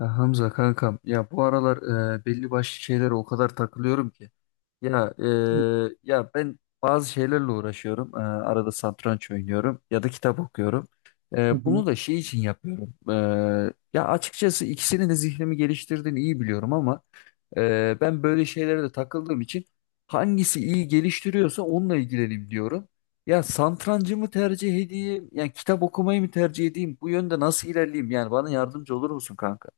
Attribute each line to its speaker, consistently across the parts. Speaker 1: Ya Hamza kankam ya bu aralar belli başlı şeylere o kadar takılıyorum ki. ya e,
Speaker 2: Hı
Speaker 1: Ya ben bazı şeylerle uğraşıyorum. Arada satranç oynuyorum ya da kitap okuyorum.
Speaker 2: hı.
Speaker 1: Bunu da şey için yapıyorum. Ya açıkçası ikisinin de zihnimi geliştirdiğini iyi biliyorum, ama ben böyle şeylere de takıldığım için hangisi iyi geliştiriyorsa onunla ilgileneyim diyorum. Ya satrancı mı tercih edeyim? Yani kitap okumayı mı tercih edeyim? Bu yönde nasıl ilerleyeyim? Yani bana yardımcı olur musun kanka?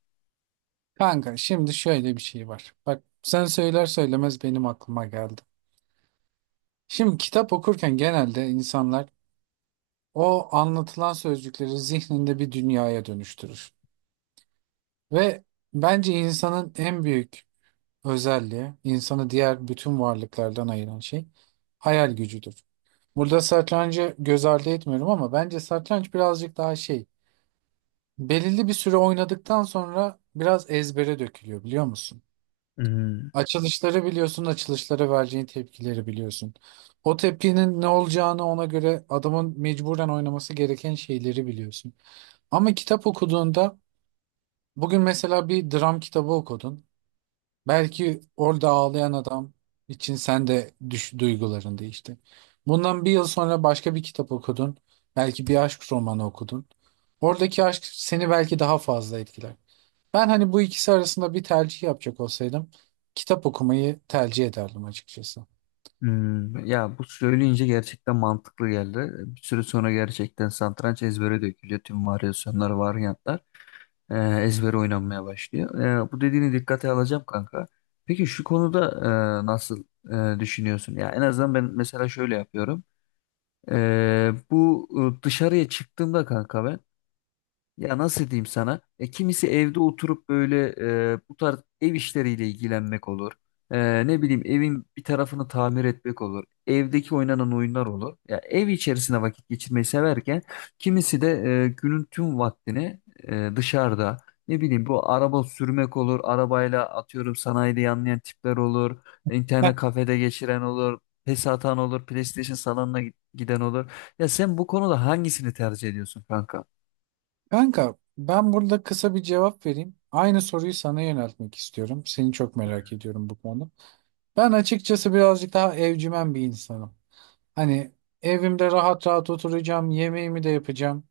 Speaker 2: Kanka şimdi şöyle bir şey var. Bak sen söyler söylemez benim aklıma geldi. Şimdi kitap okurken genelde insanlar o anlatılan sözcükleri zihninde bir dünyaya dönüştürür. Ve bence insanın en büyük özelliği, insanı diğer bütün varlıklardan ayıran şey hayal gücüdür. Burada satrancı göz ardı etmiyorum ama bence satranç birazcık daha şey, belirli bir süre oynadıktan sonra biraz ezbere dökülüyor biliyor musun?
Speaker 1: Hmm,
Speaker 2: Açılışları biliyorsun, açılışlara vereceğin tepkileri biliyorsun. O tepkinin ne olacağını ona göre adamın mecburen oynaması gereken şeyleri biliyorsun. Ama kitap okuduğunda bugün mesela bir dram kitabı okudun. Belki orada ağlayan adam için sen de düş, duyguların değişti. Bundan bir yıl sonra başka bir kitap okudun. Belki bir aşk romanı okudun. Oradaki aşk seni belki daha fazla etkiler. Ben hani bu ikisi arasında bir tercih yapacak olsaydım kitap okumayı tercih ederdim açıkçası.
Speaker 1: hmm. Ya bu söyleyince gerçekten mantıklı geldi. Bir süre sonra gerçekten satranç ezbere dökülüyor. Tüm varyasyonlar, varyantlar ezbere oynanmaya başlıyor. Bu dediğini dikkate alacağım kanka. Peki şu konuda nasıl düşünüyorsun? Ya en azından ben mesela şöyle yapıyorum. Bu dışarıya çıktığımda kanka ben. Ya nasıl diyeyim sana? Kimisi evde oturup böyle bu tarz ev işleriyle ilgilenmek olur. Ne bileyim evin bir tarafını tamir etmek olur. Evdeki oynanan oyunlar olur. Ya ev içerisinde vakit geçirmeyi severken kimisi de günün tüm vaktini dışarıda. Ne bileyim bu araba sürmek olur. Arabayla atıyorum sanayide yanlayan tipler olur.
Speaker 2: Heh.
Speaker 1: İnternet kafede geçiren olur. PES atan olur. PlayStation salonuna giden olur. Ya sen bu konuda hangisini tercih ediyorsun kanka?
Speaker 2: Kanka ben burada kısa bir cevap vereyim. Aynı soruyu sana yöneltmek istiyorum. Seni çok merak ediyorum bu konuda. Ben açıkçası birazcık daha evcimen bir insanım. Hani evimde rahat rahat oturacağım, yemeğimi de yapacağım.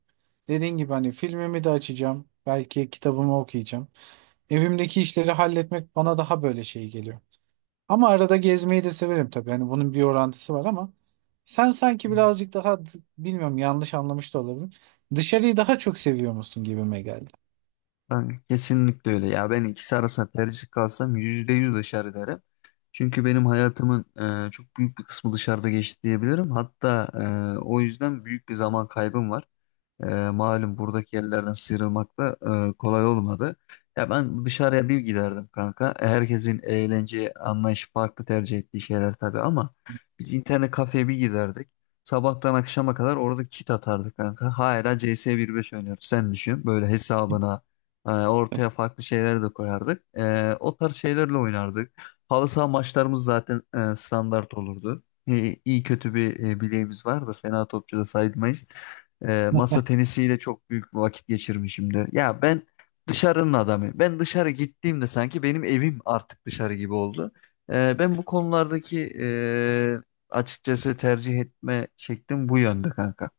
Speaker 2: Dediğin gibi hani filmimi de açacağım. Belki kitabımı okuyacağım. Evimdeki işleri halletmek bana daha böyle şey geliyor. Ama arada gezmeyi de severim tabii. Yani bunun bir orantısı var ama sen sanki birazcık daha bilmiyorum, yanlış anlamış da olabilirim. Dışarıyı daha çok seviyor musun gibime geldi.
Speaker 1: Ben kesinlikle öyle ya. Ben ikisi arasında tercih kalsam %100 dışarı derim. Çünkü benim hayatımın çok büyük bir kısmı dışarıda geçti diyebilirim. Hatta o yüzden büyük bir zaman kaybım var. Malum buradaki yerlerden sıyrılmak da kolay olmadı. Ya ben dışarıya bir giderdim kanka. Herkesin eğlence anlayışı farklı, tercih ettiği şeyler tabii, ama biz internet kafeye bir giderdik. Sabahtan akşama kadar orada kit atardık kanka. Hala CS 1.5 oynuyoruz. Sen düşün. Böyle hesabına ortaya farklı şeyler de koyardık. O tarz şeylerle oynardık. Halı saha maçlarımız zaten standart olurdu. İyi kötü bir bileğimiz vardı. Fena topçu da sayılmayız. Masa tenisiyle çok büyük bir vakit geçirmişimdir. Ya ben dışarının adamıyım. Ben dışarı gittiğimde sanki benim evim artık dışarı gibi oldu. Ben bu konulardaki açıkçası tercih etme şeklim bu yönde kanka.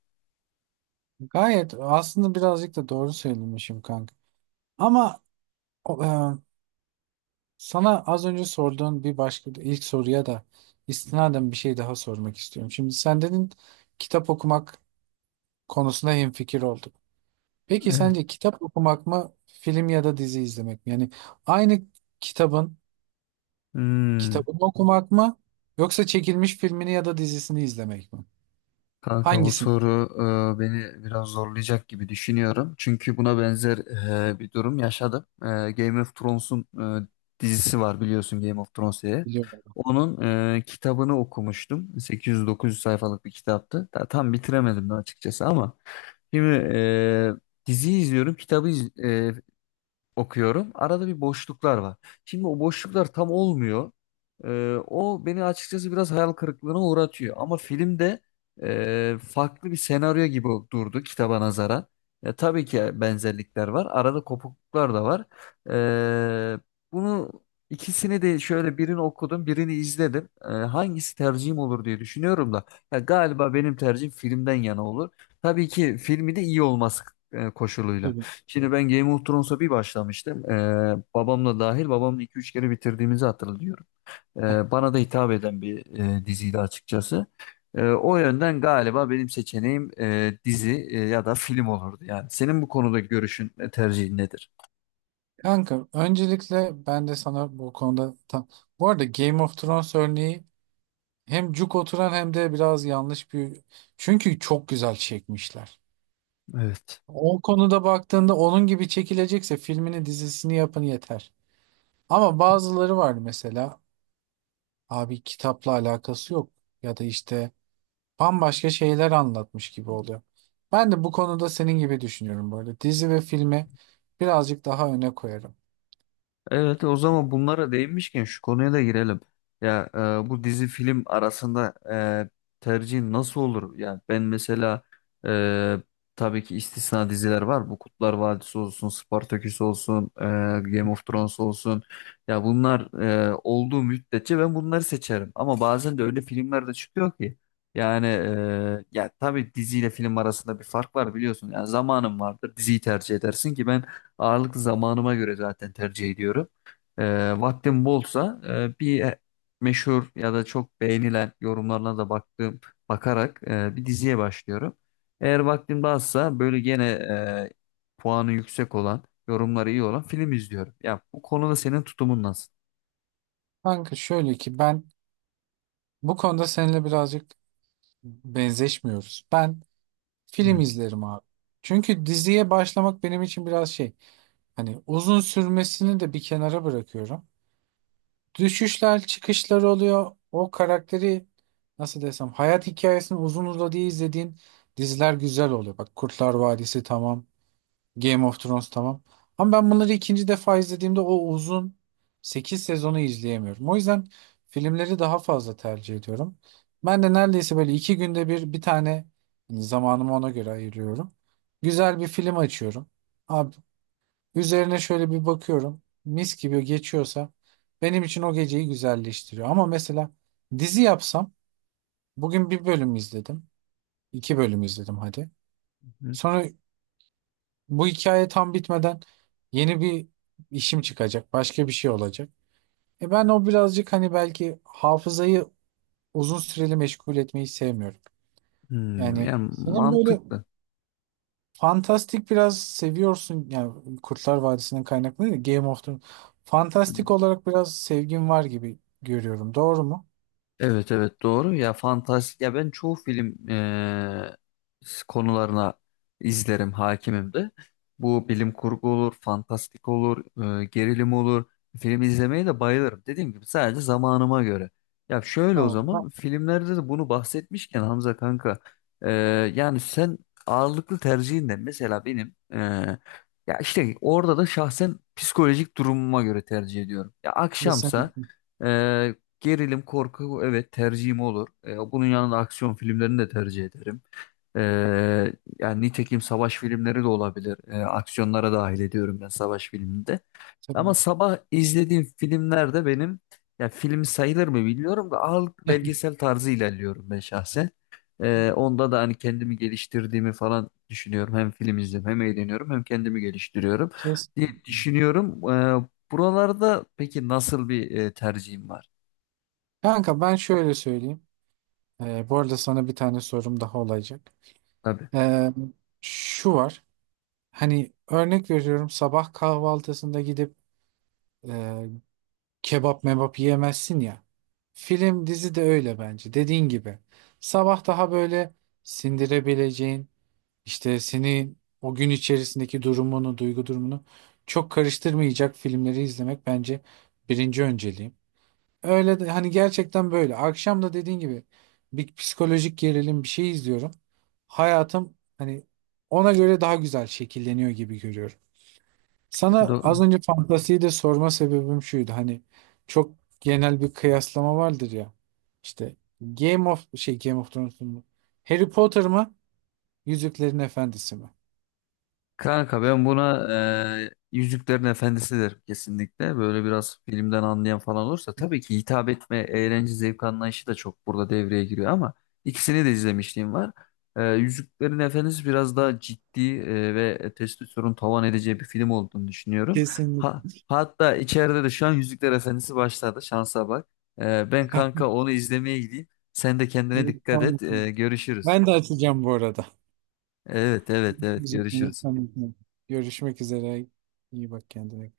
Speaker 2: Gayet aslında birazcık da doğru söylemişim kanka. Ama o, e, sana az önce sorduğun bir başka ilk soruya da istinaden bir şey daha sormak istiyorum. Şimdi sen dedin kitap okumak konusunda hemfikir olduk. Peki
Speaker 1: Evet.
Speaker 2: sence kitap okumak mı, film ya da dizi izlemek mi? Yani aynı kitabın
Speaker 1: Hmm.
Speaker 2: kitabını okumak mı, yoksa çekilmiş filmini ya da dizisini izlemek mi?
Speaker 1: Kanka bu
Speaker 2: Hangisini
Speaker 1: soru beni biraz zorlayacak gibi düşünüyorum. Çünkü buna benzer bir durum yaşadım. Game of Thrones'un e, dizisi var, biliyorsun, Game of Thrones diye.
Speaker 2: biliyorum.
Speaker 1: Onun kitabını okumuştum. 800-900 sayfalık bir kitaptı. Tam bitiremedim de açıkçası, ama şimdi diziyi izliyorum, kitabı okuyorum. Arada bir boşluklar var. Şimdi o boşluklar tam olmuyor. O beni açıkçası biraz hayal kırıklığına uğratıyor. Ama filmde farklı bir senaryo gibi durdu kitaba nazaran. Ya, tabii ki benzerlikler var. Arada kopukluklar da var. Ee, Bunu ikisini de, şöyle birini okudum, birini izledim. Hangisi tercihim olur diye düşünüyorum da. Ya, galiba benim tercihim filmden yana olur. Tabii ki filmi de iyi olması koşuluyla.
Speaker 2: Tabii.
Speaker 1: Şimdi ben Game of Thrones'a bir başlamıştım. Babamla iki üç kere bitirdiğimizi hatırlıyorum. Ee, Bana da hitap eden bir diziydi açıkçası. O yönden galiba benim seçeneğim dizi ya da film olurdu yani. Senin bu konudaki görüşün, tercihin nedir?
Speaker 2: Kanka öncelikle ben de sana bu konuda tam... Bu arada Game of Thrones örneği hem cuk oturan hem de biraz yanlış bir... Çünkü çok güzel çekmişler.
Speaker 1: Evet.
Speaker 2: O konuda baktığında onun gibi çekilecekse filmini dizisini yapın yeter. Ama bazıları var mesela abi, kitapla alakası yok. Ya da işte bambaşka şeyler anlatmış gibi oluyor. Ben de bu konuda senin gibi düşünüyorum böyle. Dizi ve filmi birazcık daha öne koyarım.
Speaker 1: Evet, o zaman bunlara değinmişken şu konuya da girelim. Ya bu dizi film arasında e, tercihin nasıl olur? Ya ben mesela e, tabii ki istisna diziler var. Bu Kutlar Vadisi olsun, Spartaküs olsun, Game of Thrones olsun. Ya bunlar olduğu müddetçe ben bunları seçerim. Ama bazen de öyle filmler de çıkıyor ki. Yani ya tabii diziyle film arasında bir fark var, biliyorsun. Yani zamanın vardır. Diziyi tercih edersin ki ben ağırlık zamanıma göre zaten tercih ediyorum. Vaktim bolsa bir meşhur ya da çok beğenilen yorumlarına da bakarak bir diziye başlıyorum. Eğer vaktim de azsa böyle gene puanı yüksek olan, yorumları iyi olan film izliyorum. Ya bu konuda senin tutumun nasıl?
Speaker 2: Kanka şöyle ki, ben bu konuda seninle birazcık benzeşmiyoruz. Ben
Speaker 1: Hmm.
Speaker 2: film izlerim abi. Çünkü diziye başlamak benim için biraz şey. Hani uzun sürmesini de bir kenara bırakıyorum. Düşüşler, çıkışlar oluyor. O karakteri nasıl desem, hayat hikayesini uzun uzadıya izlediğin diziler güzel oluyor. Bak, Kurtlar Vadisi tamam. Game of Thrones tamam. Ama ben bunları ikinci defa izlediğimde o uzun 8 sezonu izleyemiyorum. O yüzden filmleri daha fazla tercih ediyorum. Ben de neredeyse böyle iki günde bir bir tane, hani zamanımı ona göre ayırıyorum. Güzel bir film açıyorum. Abi, üzerine şöyle bir bakıyorum. Mis gibi geçiyorsa benim için o geceyi güzelleştiriyor. Ama mesela dizi yapsam, bugün bir bölüm izledim. İki bölüm izledim hadi. Sonra bu hikaye tam bitmeden yeni bir işim çıkacak. Başka bir şey olacak. Ben o birazcık hani belki hafızayı uzun süreli meşgul etmeyi sevmiyorum.
Speaker 1: Hmm,
Speaker 2: Yani
Speaker 1: yani
Speaker 2: senin böyle
Speaker 1: mantıklı.
Speaker 2: fantastik biraz seviyorsun. Yani Kurtlar Vadisi'nin kaynaklı değil, de Game of Thrones. Fantastik olarak biraz sevgin var gibi görüyorum. Doğru mu?
Speaker 1: Evet, evet, doğru ya, fantastik. Ya ben çoğu film konularına izlerim, hakimim de. Bu bilim kurgu olur, fantastik olur, gerilim olur. Film izlemeye de bayılırım. Dediğim gibi sadece zamanıma göre. Ya şöyle, o
Speaker 2: Tamam. Ben-
Speaker 1: zaman filmlerde de bunu bahsetmişken Hamza kanka, eee, yani sen ağırlıklı tercihin ne? Mesela benim ya işte orada da şahsen psikolojik durumuma göre tercih ediyorum. Ya akşamsa
Speaker 2: Kesinlikle.
Speaker 1: gerilim, korku, evet, tercihim olur. Bunun yanında aksiyon filmlerini de tercih ederim. E, Yani nitekim savaş filmleri de olabilir. Aksiyonlara dahil ediyorum ben savaş filminde. Ama
Speaker 2: Tabii.
Speaker 1: sabah izlediğim filmlerde benim, ya film sayılır mı bilmiyorum da, ağırlıklı belgesel tarzı ilerliyorum ben şahsen. Onda da hani kendimi geliştirdiğimi falan düşünüyorum. Hem film izliyorum, hem eğleniyorum, hem kendimi geliştiriyorum diye
Speaker 2: Kesinlikle.
Speaker 1: düşünüyorum. Buralarda peki nasıl bir tercihim var?
Speaker 2: Kanka ben şöyle söyleyeyim. Bu arada sana bir tane sorum daha olacak.
Speaker 1: Tabii.
Speaker 2: Ee, Şu var. Hani örnek veriyorum, sabah kahvaltısında gidip e, kebap mebap yiyemezsin ya. Film dizi de öyle bence. Dediğin gibi. Sabah daha böyle sindirebileceğin, işte senin o gün içerisindeki durumunu, duygu durumunu çok karıştırmayacak filmleri izlemek bence birinci önceliğim. Öyle de hani, gerçekten böyle. Akşam da dediğin gibi bir psikolojik gerilim bir şey izliyorum. Hayatım hani ona göre daha güzel şekilleniyor gibi görüyorum. Sana az
Speaker 1: Do-
Speaker 2: önce fantasiyi de sorma sebebim şuydu. Hani çok genel bir kıyaslama vardır ya. İşte Game of Thrones mu? Harry Potter mı? Yüzüklerin Efendisi mi?
Speaker 1: Kanka ben buna Yüzüklerin Efendisi derim kesinlikle. Böyle biraz filmden anlayan falan olursa tabii ki, hitap etme, eğlence, zevk anlayışı da çok burada devreye giriyor, ama ikisini de izlemişliğim var. Yüzüklerin Efendisi biraz daha ciddi ve testosteron tavan edeceği bir film olduğunu düşünüyorum. Ha,
Speaker 2: Kesinlikle.
Speaker 1: hatta içeride de şu an Yüzükler Efendisi başladı. Şansa bak. Ben
Speaker 2: Heh,
Speaker 1: kanka onu izlemeye gideyim. Sen de kendine
Speaker 2: iyi,
Speaker 1: dikkat
Speaker 2: tamam.
Speaker 1: et. Görüşürüz.
Speaker 2: Ben de açacağım bu arada.
Speaker 1: Evet, evet, evet,
Speaker 2: Müzik.
Speaker 1: görüşürüz.
Speaker 2: Görüşmek üzere. İyi bak kendine.